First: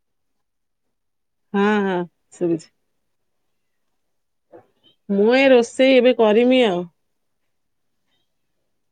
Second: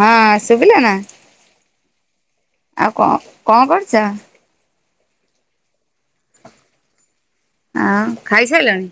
ହଁ ଶୁବିଲା ନା? ହଁ ହଁ ଶୁଭୁଛି ଆଉ କଁ କଣ କରୁଚ? ମୁଁ ଏଇ ରୋଷେଇ ଏବେ କରିମି ଆଉ। ଆଉ ଖାଇସାଇଲଣି?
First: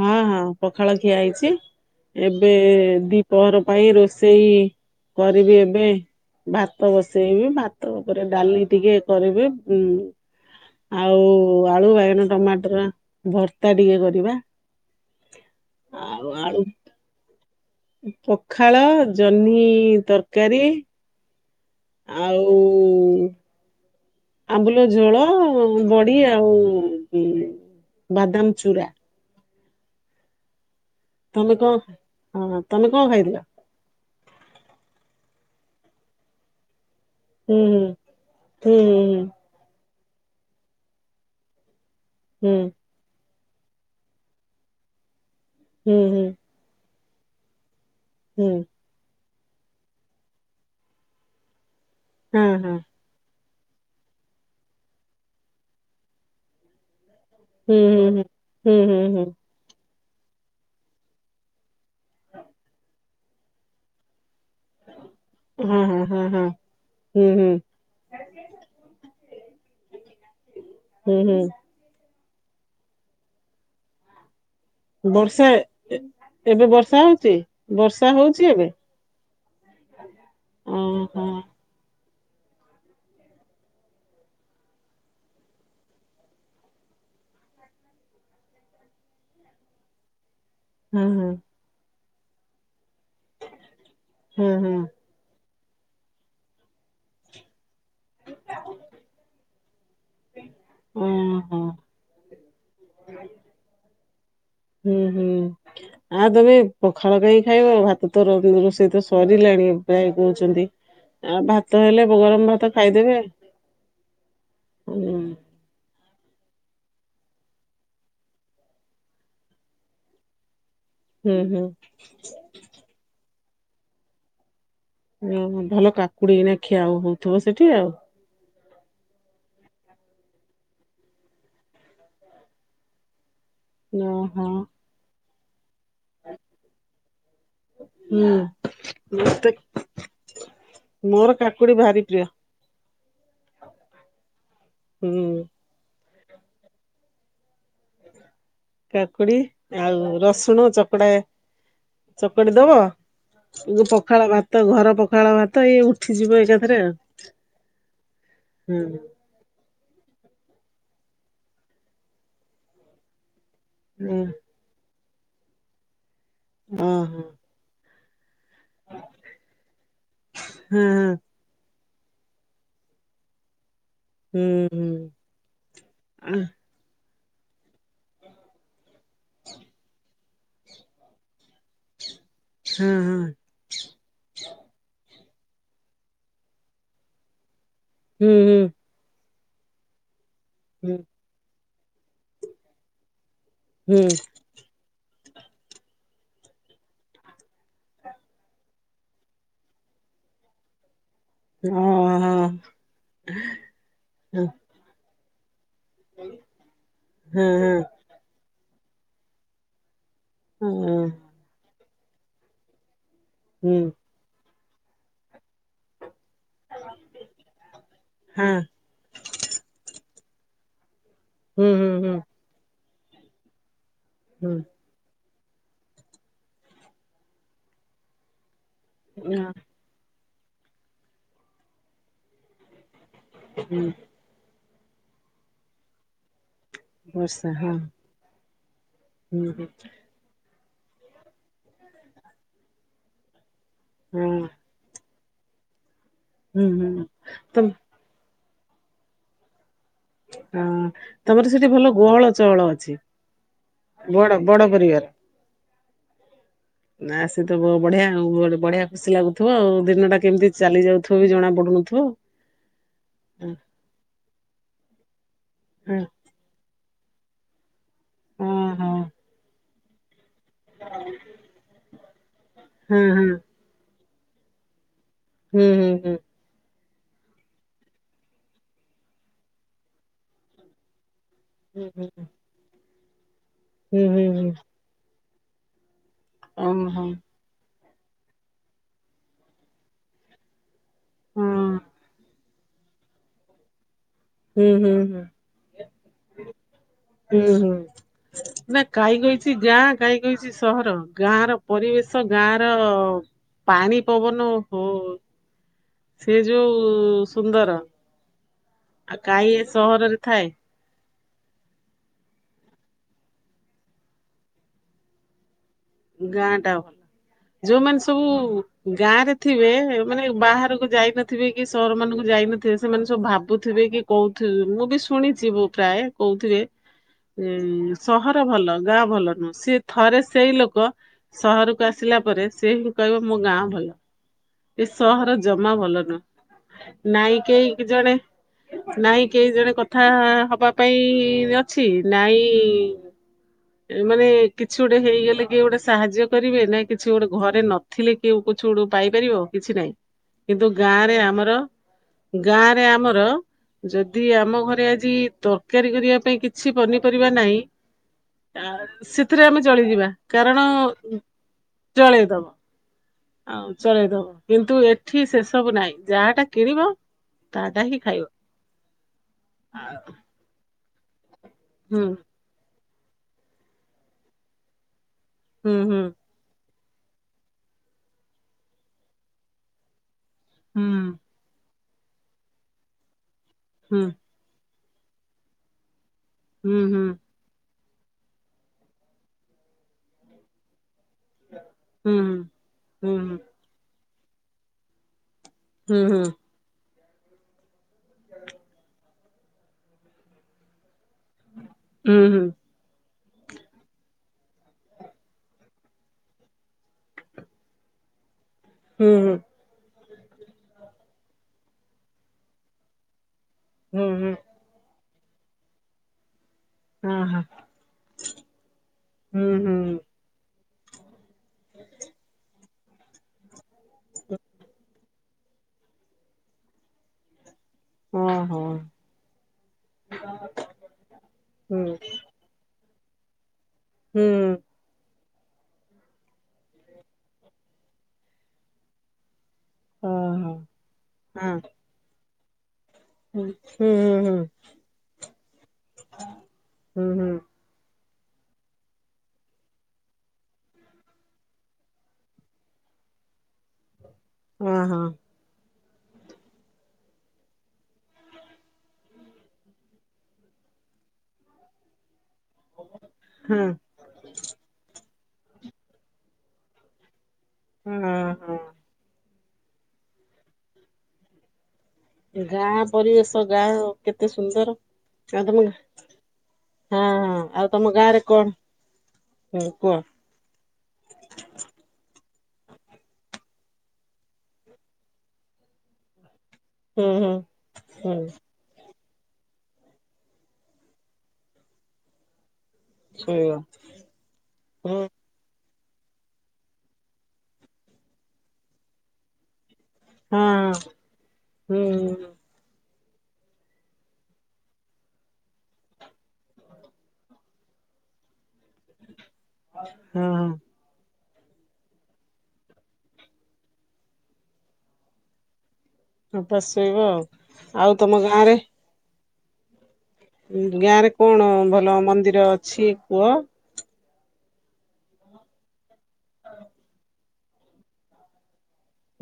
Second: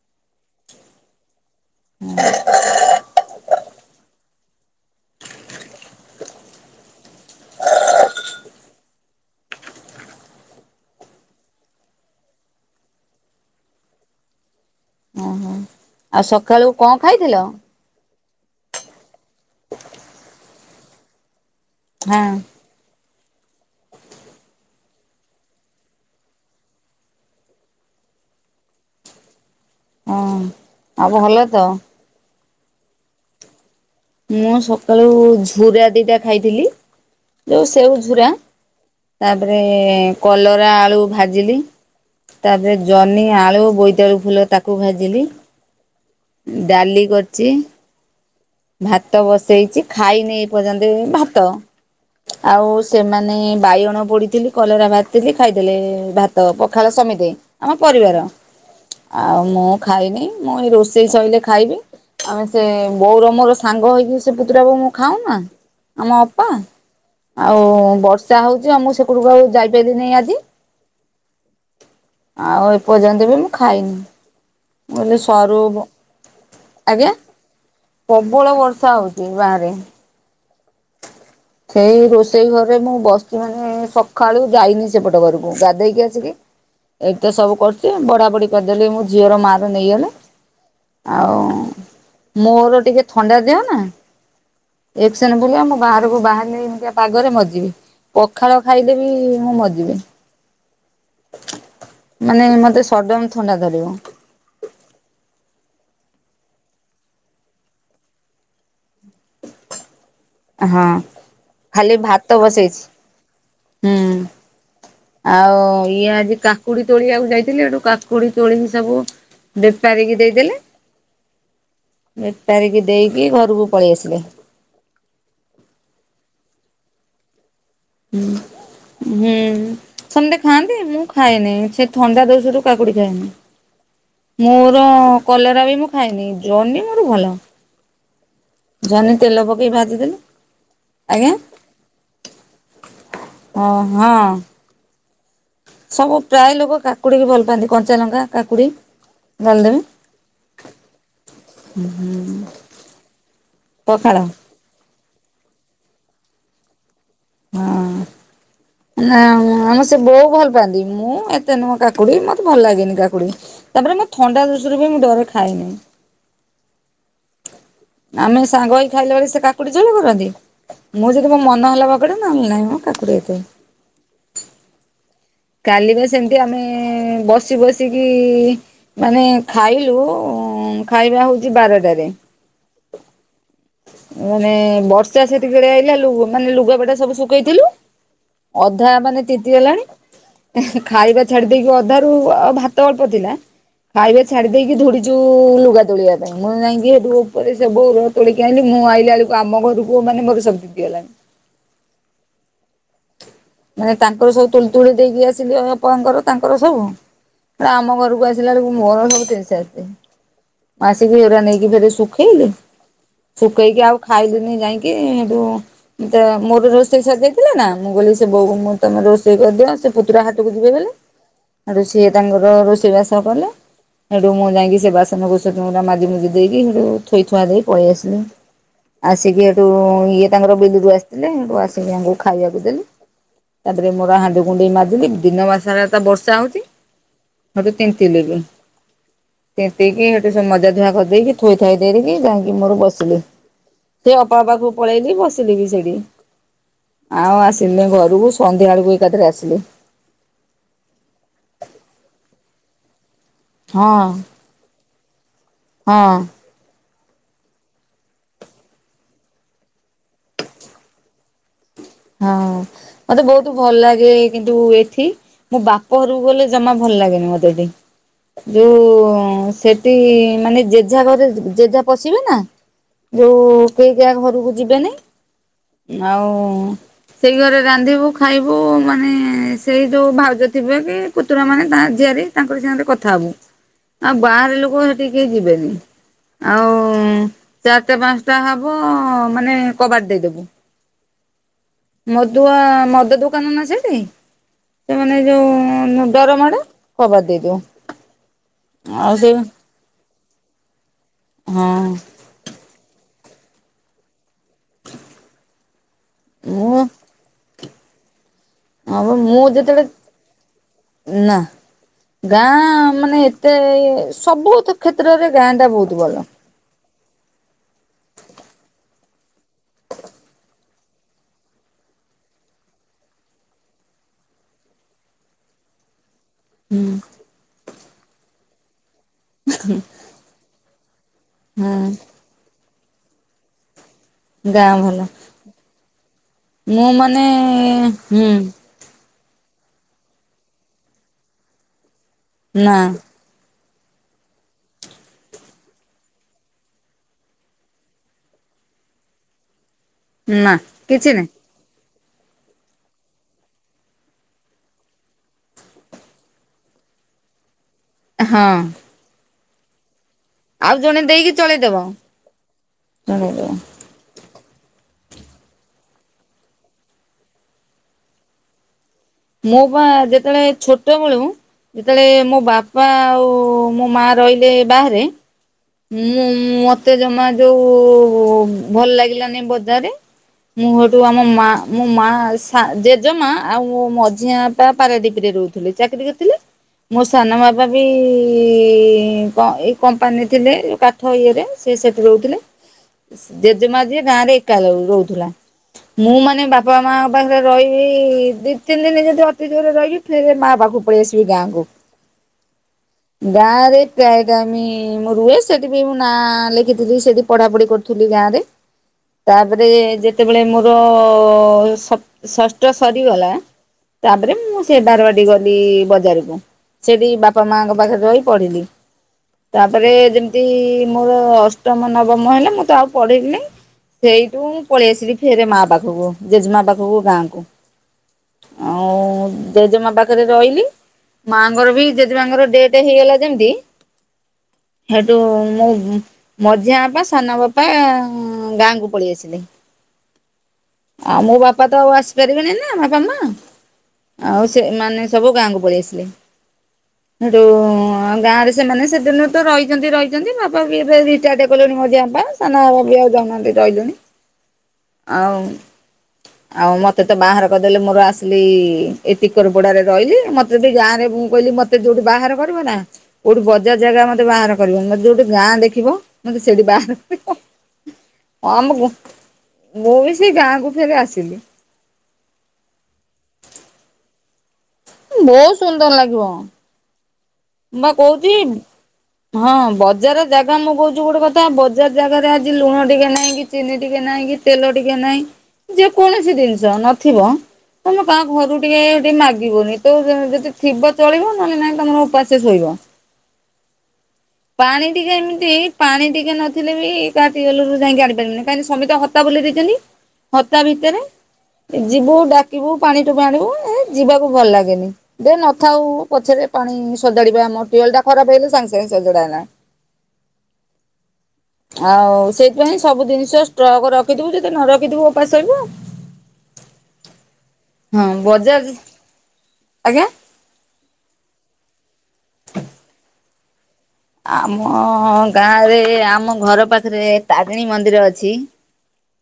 ହଁ ହଁ ପଖାଳ ଖିଆ ହେଇଛି ଏବେ ଦିପହର ପାଇଁ ରୋଷେଇ କରିବି ଏବେ। ଭାତ ବସେଇବି ଭାତ ଓପରେ ଡାଲି ଟିକେ କରିବେ ଉଁ ଆଉ ଆଳୁ ବାଇଗଣ ଟମାଟର ଭର୍ତ୍ତା ଟିକେ କରିବା। ଓହୋ ଆଉ ସକାଳୁ କଣ ଖାଇଥିଲ? ପଖାଳ ଜହ୍ନି ତରକାରୀ ହଁ ଆଉ ଆମ୍ବୁଲ ଝୋଳ ବଡି ଆଉ ଉଁ ବାଦାମ ଚୂରା ଅଁ ଆ ଭଲ ତମେ ତ। କଣ ହଁ ତମେ କଣ ଖାଇଥିଲ? ମୁଁ ସକାଳୁ ଝୁରା ଦିଟା ଖାଇଥିଲି। ହୁଁ ଯୋଉ ସେଉଝୁରା ହୁଁ ତାପରେ କଲରା ଆଳୁ ଭାଜିଲି ତା ହୁଁ ଦେହରେ ଜହ୍ନି ଆଳୁ, ବୋଇତାଳୁ ଫୁଲ ତାକୁ ଭାଜିଲି। ହୁଁ ହୁଁ ଡାଲି କରଚି। ହୁଁ। ଭାତ ବସେଇଚି ଖାଇ ନେଇ ଏପର୍ଯ୍ୟନ୍ତ ବି ମୁଁ ଭାତ ହୁଁ ହଁ ଆଉ ହଁ। ସେମାନେ ବାଇଗଣ ପୋଡ଼ିଥିଲି କଲରା ଭଜିଥିଲି ଖାଇଦେଲେ ଭାତ ପଖାଳ ସମେତେ। ଆମ ହୁଁ ପରିବାର ହୁଁ ହୁଁ ହୁଁ ହୁଁ ହୁଁ ଆଉ ମୁଁ ଖାଇନି ମୁଁ ଏଇ ରୋଷେଇ ସଇଲେ ଖାଇବି ଆମେ ସେ ବୋଉର ମୋର ସାଙ୍ଗ ହେଇକି ସ୍ ସେ ପୁତୁରା ବୋଉ ମୁଁ ଖାଉ ନା ହଁ ଆମ ହଁ ହଁ ହଁ ଅପା। ହୁଁ ହୁଁ ଆଉ ବର୍ଷା ହୋଉଚି ଆଉ ମୁଁ ସେପଟକୁ ପା ଆଉ ଯାଇପାଇଲିନେଇ ଆଜି। ହୁଁ ହୁଁ। ଆଉ ଏ ପର୍ଯ୍ୟନ୍ତ ବି ମୁଁ ଖାଇନି। ମୁଁ କହିଲି ବର୍ଷା ସରୁ ଏ ଏବେ ବର୍ଷା ଆଜ୍ଞା। ହୋଉଚି ବର୍ଷ୍ ପ୍ରବଳ ବର୍ଷା ହୋଉଚି ବାହାରେ। ଓହୋ ସେଇ ରୋଷ୍ ସେଇ ଘରେ ମୁଁ ବସଚି ମାନେ ସଖାଳୁ ଯାଇନି ସେପଟ ଘରକୁ ଗାଧେଇକି ଆସିକି ଏତେ ସବୁ କରୁଚି ବଢାବଢି କରିଦେଲି ମୋ ଝିଅର ମାର ନେଇଗଲେ। ହଁ ହଁ ଆଉ ମୋର ଟିକେ ଥଣ୍ଡା ଦେହ ନା ହଁ ହଁ ଏକସେନେ ଫୁଲିଆ ମୁଁ ବାହାରକୁ ବାହାରିନେ ଏମିତିଆ ପାଗରେ ମରଯିବି। ପଖାଳ ଖାଇଦେବି ମୁଁ ମରଯିବି। ଅଁ ମାନେ ମତେ ସଡନ ଥଣ୍ଡା ଧରିବ। ହୁଁ ହୁଁ ଆଉ ତମେ ପଖାଳ କାଇଁ ଖାଇବ ଭାତ ତ ର ରୋଷେଇ ତ ସରିଲାଣି। ଫେବ୍ରାଇଟ। କହୁଛନ୍ତି ହଁ ଆ ଭାତ ଖାଲି ହେଲେ ଗରମ ଭାତ ବସେଇଛି ଖାଇଦେବେ। ହୁଁ ହୁଁ ଆଉ ଇଏ ଆଜି। କାକୁଡି ତୋଳିଆକୁ ଯାଇଥିଲେ ହେଟୁ କାକୁଡି ତୋଳି କି ସବୁ ବେପାରୀକି ଦେଇଦେଲେ। ହୁଁ ହୁଁ। ବେପାରୀ କିି ଦେଇକି ଘରକୁ ପଳେଇ ଆସିଲେ। ଉଁ ହୁଁ ଭଲ କାକୁଡି ଏଇନା ଖିଆ ହଉଥିବ ସେଠି ଆଉ। ହୁଁ ସେମତେ ଖାଆନ୍ତି ମୁଁ ଖାଏନି ସେ ଥଣ୍ଡା ଦୋଷରୁୁ କାକୁଡି ଖାଏନି। ଓହୋ। ମୋର କଲରା ବି ମୁଁ ଖାଇନି ଜହ୍ନି ମୋର ଭଲ। ହୁଁ। ଜନି ତେଲ ମତେ ପକେଇ ଭାଜିଦେଲେ ମୋର ଆଜ୍ଞା। କାକୁଡି ଭାରି ପ୍ରିୟ ହ ହଁ। ହୁଁ। ସବୁ ପ୍ରାୟ ଲୋକ କାକୁଡ଼ିକି ଭଲ ପାଆନ୍ତି କଞ୍ଚା ଲଙ୍କା। କାକୁଡି କାକୁଡି ଡାଲିଦେବେ ଆଉ ରସୁଣ ଚକଡା। ଚକଟି ଦବ ଏ ଯୋଉ ପଖାଳ ଭାତ ଘର ପ ଖାଳ ଭାତ ଇଏ ଉଠିଯିବ ଏକାଥରେ ଆଉ। ହୁଁ ହଁ ନା ମୋର। ସେ ବୋଉ ଭଲ ପାଆନ୍ତି ମୁଁ ଏତେ ନୁଅ କାକୁଡି ମତେ ଭଲ ଲାଗେନି କାକୁଡି। ତାପରେ ମୋ ହୁଁ ଥଣ୍ଡା ଦୋଶରୁ ବି ମୁଁ ଡରେ ଖାଏନାଇ। ଅ ହଁ। ଆମେ ସାଙ୍ଗ ହେଇ ଖାଇଲା ବଳେ ସେ କାକୁଡ଼ି ଚୋବେଇ ପକାନ୍ତି ହଁ ହଁ ମୁଁ ଯଦି ମୋ ମନ ହେଲା ବ ଗୋଟେ ନେଏଲେ ନହିଁ ମୁଁ କାକୁଡ଼ି ଏତେ। ହୁଁ ହୁଁ। କାଲିିବା ଆ ସେମିତି ଆମେ ବସି ବସିକି। ମାନେ ଖାଇଲୁ ଖାଇବା ହଉ ଜି ବାରଟାରେ ହଁ ହଁ ମାନେ ବର୍ ର୍ଷା ସେତିକି ବେଳେ ଆଇଲା ଲୁ ମାନେ ଲୁଗାପଟା ସବୁ ଶୁଖେଇଥିଲୁ ହୁଁ ହୁଁ ଅଧା ମାନେ ତିତି ଗଲାଣି। ହୁଁ ଖାଇବା ଛାଡି ଦେଇକି ଅଧାରୁ ଆଉ ଭାତ ଅଳ୍ପ ଥିଲା ହୁଁ ଖାଇବା ଛାଡି ଦେଇକି ଧୌଡୀ। ଯୋଉ ଲୁଗା ତୋଳିବା ପାଇଁ ମୁଁ ଯାଇଁକି ସେଠୁ ଉପରେ ସବୁ ଲୁଗା ତୋଳିକି ଆଣିଲି ମୁଁ ଆଇିଲା ବେଳକୁ ଆମ ଘରକୁ। ମାନେ ମୋର ସବୁ ତିତି ଗଲାଣି। ହଁ ଆଁ ହା। ମାନେ ତାଙ୍କର ସବୁ ତୁଳି ତୁଳି ଦେଇକି ଆସିଲି ଅପାଙ୍କର ତାଙ୍କର ସବୁ ବେଳେ ହଁ ଆମ ଘରକୁ ଆସି। ସିଲା ବେଳୁକୁ ମୋର ସବୁ ତିନତି ସାରି ଥିନି ହଁ ହଁ ଆସିକି ଏଗୁରା ନେଇକି ଫେରେ ଶୁଖେଇଲି। ହଁ ଶୁଖେଇକି ଆଉ ଖାଇଲିନି ଯାଇକି ସେଠୁେ ମତେ ମୋର ରୋଷେଇ ସରିଜାଇ ଥିଲା ନା ମୁଁ ଗଲି ‌। ସେଉଠୁ ବୋଉ ହଁ କୁ ମୁ କହିଲି ତମେ ରୋଷେଇ କରିଦିଅ ସେ ପୁତୁରା ହାଟ କୁ ଯିବେ ବେଲି ହୁଁ ସେଠୁ ସିଏ ହୁଁ ତାଙ୍କର ରୋଷେଇ ବାସ। ସ କଲେ ସେଠୁ ମୁଁ ହୁଁ। ଯାଇକି ସେ ବାସ ମନ କୁସନ ମାଜି ମୁଜି ଦେଇକି ସେଠୁ ଥୋଇ ଥୁଆ ଦେଇକି ପଳେଇ ଆସିଲି। ଆସିକି ହେଠୁ ଇଏ ତାଙ୍କର ବିଲୁରୁ ଆସିଥିଲେ ହେଠୁ ଆସିକି ଆଙ୍କୁ ଖାଇବାକୁ ଦେଲି। ହୁଁ ତାପରେ ମୋର ହାଣ୍ଡି କୁଣ୍ଡେଇ ମାଜିଲି ଦିନ ମାନ ସାରା ତ ବର୍ଷା ହଉଛି। ବର୍ଷା ସେଠୁ ହଁ ତିନ୍ତି ଲି ବି ହୁଁ ହୁଁ ତିନ୍ତି କିି ସେଠୁ ସେ ମଜା। ହା କରିଦେଇକି ଥୋଇଥାଇ ଦେଇିକି ଯାଇକି ମୋର ବସିଲି ସେ ହଁ ଅପା ଙ୍କ ପାଖକୁ ପଳେଇଲି ବସି। ଥିଲି ବି ସେଇଠି। ହୁଁ ହୁଁ ଆଉ ତୁମ୍। ଆସିଲି ଘରକୁ ସନ୍ଧ୍ୟା ବେଳକୁ ଏକା ଥରେ ଆଶିଲି। ହଁ ତମର ସେଠି ଭଲ ଗୋହଳ ଚହଳ ଅଛି। ହଁ ବଡ ବଡ ପରିବାର। ହଁ। ନା ସେ ତ ବ ବଢିଆ ବହୁତ୍ ବଢିଆ ଖୁସି ଲାଗୁଥିବ ଆଉ ଦିନଟା କେମିତି ଚାଲି ଯାଉଥିବ ବି ଜଣା ପଡୁନଥିବ। ହଁ ମତେ ବହୁତ ହଁ ଭଲ ଲାଗେ କିନ୍ତୁ ଏଠି ମୁଁ ହଁ ବାପ ଘରକୁ ଗଲେ ଜମା। ଭଲ ଲାଗେନି ମତେ ଏଠି ଯୋଉ ହଁ ହଁ ସେଠି ମାନେ ଜେଝା ଘରେ ଜେଜା ପଶିବେ ନା ହଁ। ଯୋଉ କେହି ଜା ଘରକୁ ହୁଁ ହୁଁ ଯିବେନେଇ। ହୁଁ ଆଉ ସେଇ ଘରେ ରାନ୍ଧିବୁ ଖାଇବୁ ମାନେ ସେଇ ଯୋଉ ଭାଉଜ ଥିବେ କି ପୁତୁରା ମାନେ ତା ହୁଁ ଝିଆରି ତାଙ୍କରି ସାଙ୍ଗରେ କଥା ହବୁ। ହୁଁ ଆଉ ହୁଁ ବାହାର ଲୋକ ସେଠିକି କି ଯିବେନି ଆଉ ଓହୋ ହଁ। ଚା ଚା ପାଞ୍ଚଟା ହବ ମାନେ କବାଟ ଦେଇଦବୁ। ଦୁଆ ମଦ ଦୋକାନ ନା ସେଠି ହୁଁ ହୁଁ ସେମାନେ ହୁଁ ଯୋଉ ଡରମାଡ଼େ। କବାଟ ହୁଁ ଦେଇଦେଉ। ହୁଁ। ନା କାହିଁକହିଛି ଗାଁ କାହିଁକହିଛି ସହର ଗାଁ ର ହଁ ପରିବେଶ ଗାଁ ର ପାଣି ପବନ ଓ ହୋ ସେ ଯୋଉ ସୁନ୍ଦର। ହଁପ ଆଉ ମୁଁ କାହିଁ ଏ ସହରରେ ଥାଏ ଯେତେବେଳେ ନା। ଗାଁ ମାନେ ଏତେ ସବୁତ କ୍ଷେତ୍ରରେ ଗାଁ ଟା ବହୁତ ଭଲ। ଗାଁ ଟା ଭଲ ଯୋଉମାନେ ସବୁ ଗାଁ ରେ ଥିବେ ମାନେ ବାହାରକୁ ଯାଇନଥିବେ କି ସର ମାନଙ୍କୁ ଯାଇନଥିବେ ସେମାନେ ସବୁ ଭାବୁଥିବେ କି କହୁଥିବେ ମୁଁ ବି ଶୁଣିଛି ବୋ ପ୍ରାୟ କହୁଥିବେ ହୁଁ। ସହର ଭଲ ଗାଁ ଭଲ ନୁହଁ ସେ ଥରେ ସେଇ ଲୋକ ଲୋକ ସହରକୁ ହୁଁ ଆସିଲା ପରେ ସେ ହିଁ କହିବ ମୋ ଗାଁ ଭଲ। ଗାଁ ଏ ଭଲ ସହର ଜମା ଭଲ ନୁହଁ। ମୁଁ ମାନେ ନାଇଁ କେହି କି ଜଣେ ହୁଁ ନାଇଁ କେହି ଜଣେ କଥା ହବା ପାଇଁ ଅଛି ନା ନାଇଁ ମାନେ କିଛି ଗୋଟେ ହେଇଗଲେ କିଏ ଗୋଟେ ସାହାଯ୍ୟ କରିବେ ନାଇଁ କିଛି ଗୋଟେ ଘରେ ନଥିଲେ କିଏଉ କିଛୁ ଡୁ ପାଇପାରିବ କିଛି ନାଇଁ। ନା କିନ୍ତୁ କିଛି ଗାଁରେ ନାହିଁ ଆମର ଗାଁରେ ଆମର ଯଦି ଆମ ଘରେ ଆଜି ତରକାରୀ କରିବା ପାଇଁ କିଛି ପନିପରିବା ନାହିଁ ହଁ ଆ ସେଥିରେ ଆମେ ଚଳିଯିବା। କାରଣ ଆଉ ଜଣେ ଦେଇକି ଚଳେଇଦବ ଚଳେଇଦବ ଚଳେଇଦବ ଆଉ ଚଳେଇଦବ। କିନ୍ତୁ ଏଠି ସେସବୁ ନାହିଁ ଯାହାଟା କିଣିବ ତାଟା ହିଁ ଖାଇବ। ମୋ ବା ଯେତେବେଳେ ଛୋଟବେଳୁ ହୁଁ ଯେତେବେଳେ ମୋ ବାପ ପା ଆଉ ମୋ ମା ରହିଲେ ବାହାରେ ହୁଁ ହୁଁ ମୁଁ ମ ତେ ଜମା ଯୋଉ ଭଲ ଲାଗିଲାନି ବଜାର ମୁହେଠୁ ଆମ ମା ମୋ ମା ସା ଜେଜେମା ଆଉ ମୋ ହୁଁ ମଝିଆ ବାପା ପାରାଦ୍ୱିପରେ ରହୁଥିଲେ ଚାକିରିୀ କେ ତିଲେ ହୁଁ ମୋ ସାନ ବାବା ବି ଇ କ ଏ କମ୍ପାନୀ ଥିଲେ ଉ କା ଇଏରେ ସେ ସେଠି ହୁଁ ହୁଁ ରହୁଥିଲେ ହୁଁ ଜେଜେମା ଯିଏ ଗାଁରେ ଏକା ର ରୋହୁଥିଲା। ହୁଁ ମୁଁ ହୁଁ ମାନେ ବାପା ମା ପାଖରେ ରହିବି ଦି ତିନି ଦିନ ଯଦି ଅତି ଯୋରେ ରହିବି ଫେରେ ମା ବାଖକୁ ପଳେଇ ଆସିବି ଗାଁକୁ। ହୁଁ ହୁଁ ହୁଁ ହୁଁ ଗାଁରେ ପ୍ରାୟ ଟାଇମି ମୁଁ ରୁହେ ସେଠି ବି ମୁଁ ନାଁ ଲେଖିଥିଲି ସେଠି ପଢ଼ାପଢି କରୁଥିଲି ଗାଁ ରେ। ହୁଁ ହୁଁ ତାପରେ ଯେତେବେଳେ ମୋର ସପ୍ ଷଷ୍ଠ ସରିଗଲା ହୁଁ ହୁଁ ତାପରେ ମୁଁ ସେ ବାରବାଡି ଗଲି ବଜାରକୁ। ସେଠି ହଁ ହଁ ବାପା ମାଙ୍କ ପାଖରେ ରହି ପଢିଲି ହୁଁ ହୁଁ ତାପରେ ଯେମିତି ମୋର ଅଷ୍ଟମ ନବମ ହେଲେ ମୁଁ ତ ଆଉ ପଢେଇବିିନି ସେଇଠୁ ମୁଁ ପଳେଇ ଆସିଲି ଫେରେ ମା ପାଖକୁ ଜେଜେମା ପାଖକୁ ଗାଁ କୁ। ଓହୋ ଆଉ ଜେଜେମା ପାଖରେ ରହିଲି ମାଙ୍କର ବି ଜେଜେମାଙ୍କର ଡେ ତେ ହେଇଗଲା ଯେମିତି ହୁଁ। ଉଁ ମୁଁ ମଝିଆ ବାପା ସାନ ବାପା ଗାଁକୁ ପଳେଇ ଆସିଲି। ଓହୋ ଆଉ ମୋ ହଁ ବାପା ତ ଆଉ ଆସିପାରିବେନି ନା ବମା ହୁଁ ହୁଁ ହୁଁ ଆଉ ସେ ମାନେ ସବୁ ଗାଁ କୁ ପଳେଇ ଆସିଲେ ହୁଁ ହୁଁ ଯୋଉ ଆଁ ଗାଁ ରେ ସେମାନେ ସେଦିନରୁ ତ ରହିଛନ୍ତି ରହିଛନ୍ତି ବାପା ବି ଏବେ ରିଟାର୍ଡ କଲେଣି ମୋଝିଆପା ସାନ ଆପା ବି ଆଉ ଯା ଉ ନହେଲେ ରହିଲୁନି। ଓ ହୋ। ଆଉ ମତେ ତ ବାହାର କହିଦେଲେ ମୋର ଆସିଲି ଏତିିକର ପୋଡାରେ ରହିଲି ମତେ ବି ଗାଁରେ ମୁଁ କହିଲି ମତେ ଯୋଉଠି ବାହାର ନା କୋଉଠି ହଁ ବଜାର ଜାଗା ମତେ ବାହାର କରିବ ମେ ଯୋଉଠି ଗାଁ ଦେଖିବ ମତେ ସେଇଠି ବାହାର କରିବ। ଓ ହୋ। ଆମକୁ ମୁଁ ମୁଁ ବି ସେଇ ଗାଁକୁ ଫେରି ଆସିଲି। ଗାଁ ପରିବେଶ ଗାଁ କେତେ ସୁନ୍ଦର? ଆଉ ତମ ବହୁତ ହଁ ସୁନ୍ଦର ଲାଗିବ। ହଁ ଆଉ ମୁଁ ପା ତମ ଗାଁରେ କହୁଛି କଣ ହଁ ହୁଁ କୁହ ବଜାର ଜାଗା ମୁଁ କହୁଛି ଗୋଟେ କଥା ବଜାର ଜାଗାରେ ଲୁଣ ଟିକେ ନାହିଁ କି ଚିନି ଟିକେ ନାହିଁ କି ତେଲ ଟିକେ ନାହିଁ ଯେକୌଣସି ଜିନିଷ ହୁଁ ନଥିବ ହୁଁ ତମେ ହୁଁ କାହା ଘରୁ ଟିକେ ସେ ମାଗିବୁନି ତ ଯଦି ଥିବ ଚଳିବ ନହେଲେ ନାଇଁ ତମର ଉପାସେ ଶୋଇବ। ସେଇଆ। ପାଣି ଟିକେ ଏମିତି ପାଣି ଟିକେ ନଥିଲେ ବି କାଲରୁ ଯାଇକି ଆଣିପାରିବନି କାହିଁକି ସମେତେ ତ ହତା ବୁଲି ଦେଇଛନ୍ତି। ହତା ହଁ ଭିତରେ ଯିବୁ ହୁଁ ଡାକିବୁ ପାଣି ଟୋପେ ଆଣିବୁ ଯିବାକୁ ଭଲ ଲାଗେନି ଦେ ନଥାଉ ପଛରେ ପାଣି ସଜାଡିବା ଆମର ଟି ଅଲଟା ଖରାପ ହେଲେ ସାଙ୍ଗେ ସାଙ୍ଗେ ସଜଡ଼ା ହେଲା। ହଁ ହଁ। ଆଉ ସେଇଥିପାଇଁ ସବୁ ଜିନିଷ ଷ୍ଟ୍ରକ ରଖିଥିବୁ ଯଦି ନ ରଖିଥିବୁ ଉପାସ ଶୋଇବୁ। ଓପାସେ ଶୋଇବ ଆଉ ଆଉ ହଁ ତମ ଗାଁ ରେ? ବଜାର ଆଜ୍ଞା? ଗାଁ ରେ କଣ ଭଲ ମନ୍ଦିର ଅଛି କୁହ? ଆମ ଗାଁ ରେ ଆମ ଘର ପାଖରେ ତାରିଣୀ ମନ୍ଦିର ଅଛି।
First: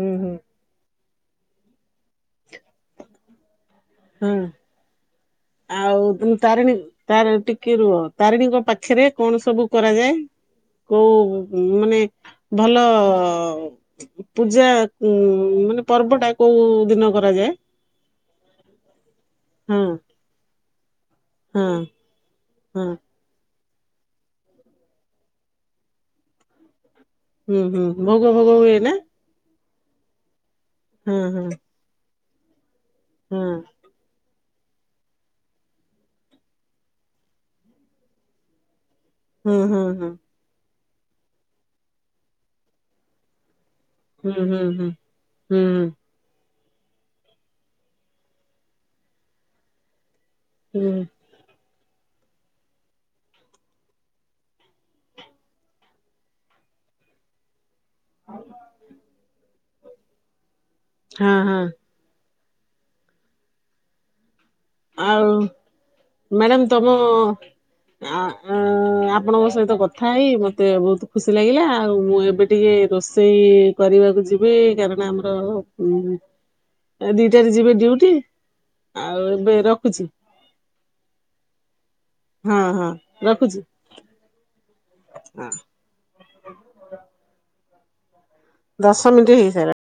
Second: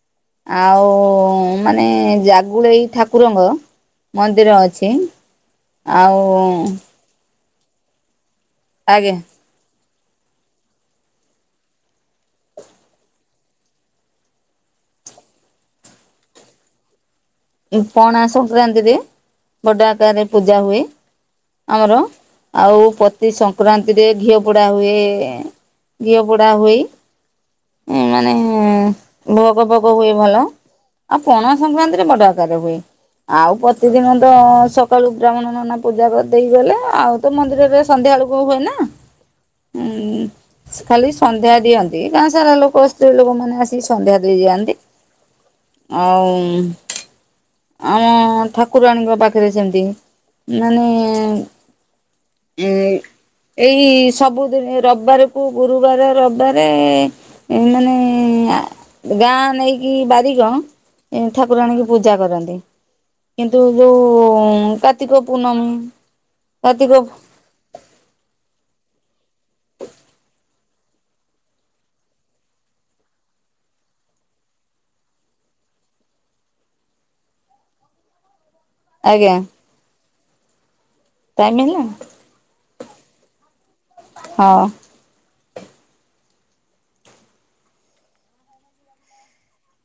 ହୁଁ ହୁଁ ଆଉ ମାନେ ଜାଗୁଳେଇ ଠାକୁରଙ୍କର ହୁଁ ମନ୍ଦିର ଅଛି ଆଉ ତମେ ତାରିଣୀ ତାର ଟିକେ ରୁହ ତାରିଣୀଙ୍କ ପାଖରେ ଆଜ୍ଞା କଣ ସବୁ କରାଯାଏ? କୋଉ ମାନେ ଭଲ ପୂଜା ଉ ପର୍ବଟା କୋଉ ଦିନ କରାଯାଏ? ପଣା ସଂକ୍ରାନ୍ତିରେ ହଁ ବଡ ଆକାରରେ ପୂଜା ହୁଏ। ହଁ ଆମର ହଁ ଆଉ ପତି ସଂକ୍ରାନ୍ତିରେ ଘିଅ ପୋଡା ହୁଏ ଘିଅ ପୋଡା ହୋଇ ହୁଁ ହୁଁ ଏ ଭୋଗ ମାନେ ଭୋଗ ହୁଏ ନା? ଭୋଗ ଫୋଗ ହୁଏ ଭଲ ଆଉ ହଁ ହଁ ପଣା ସଂକ୍ରାନ୍ତିରେ ବଡ ଆକାର ହୁଏ ଆଉ ହଁ ପ୍ରତିଦିନ ତ ସକାଳୁ ବ୍ରାହ୍ମଣ ନନା ପୂଜା ଦେଇଗଲେ ଆଉ ତ ମନ୍ଦିରରେ ସନ୍ଧ୍ୟା ବେଳକୁ ହୁଏ ନା। ହୁଁ ହୁଁ ହୁଁ। ଉଁ ଖାଲି ସନ୍ଧ୍ୟା ଦିଅନ୍ତି ଗାଁ ସାରା ଲୋକ ସ୍ତ୍ରୀ ଲୋକମାନେ ଆସି ସନ୍ଧ୍ୟା ହୁଁ ଦେଇ ହୁଁ ଯାଆନ୍ତି ହୁଁ ହୁଁ ଆଉ ଆମ ଠାକୁରାଣୀଙ୍କ ପାଖରେ ସେମିତି ମାନେ ହୁଁ ଏ ଏଇ ସବୁଦିନ ରବିବାରକୁ ଗୁରୁବାର ରବିବାର ମାନେ ଗାଁ ନେଇକି ବାରିିକ ହଁ ହଁ ଠାକୁରାଣୀ କି ପୂଜା କରନ୍ତି କିନ୍ତୁ ଯୋଉ କାର୍ତ୍ତିକ ଆଉ ପୂର୍ଣ୍ଣମୀ ମ୍ୟାଡ଼ାମ ତମ କାର୍ତ୍ତିକ ଅ ଅ ଆପଣଙ୍କ ସହିତ କଥା ହେଇ ମୋତେ ବହୁତ ଖୁସି ଲାଗିଲା ଆଉ ମୁଁ ଏବେ ଟିକେ ରୋଷେଇ କରିବାକୁ ଯିବି କାରଣ ଆମର ଦିଟାରେ ଯିବେ ଡିଉଟି। ଆଉ ଆଜ୍ଞା ଏବେ ରଖୁଛି ଟାଇମ ହେଲା? ହଁ ହଁ ରଖୁଛି। ହଁ। ହଁ। ଦଶ ମିନିଟ୍ ହେଇସାଇଲା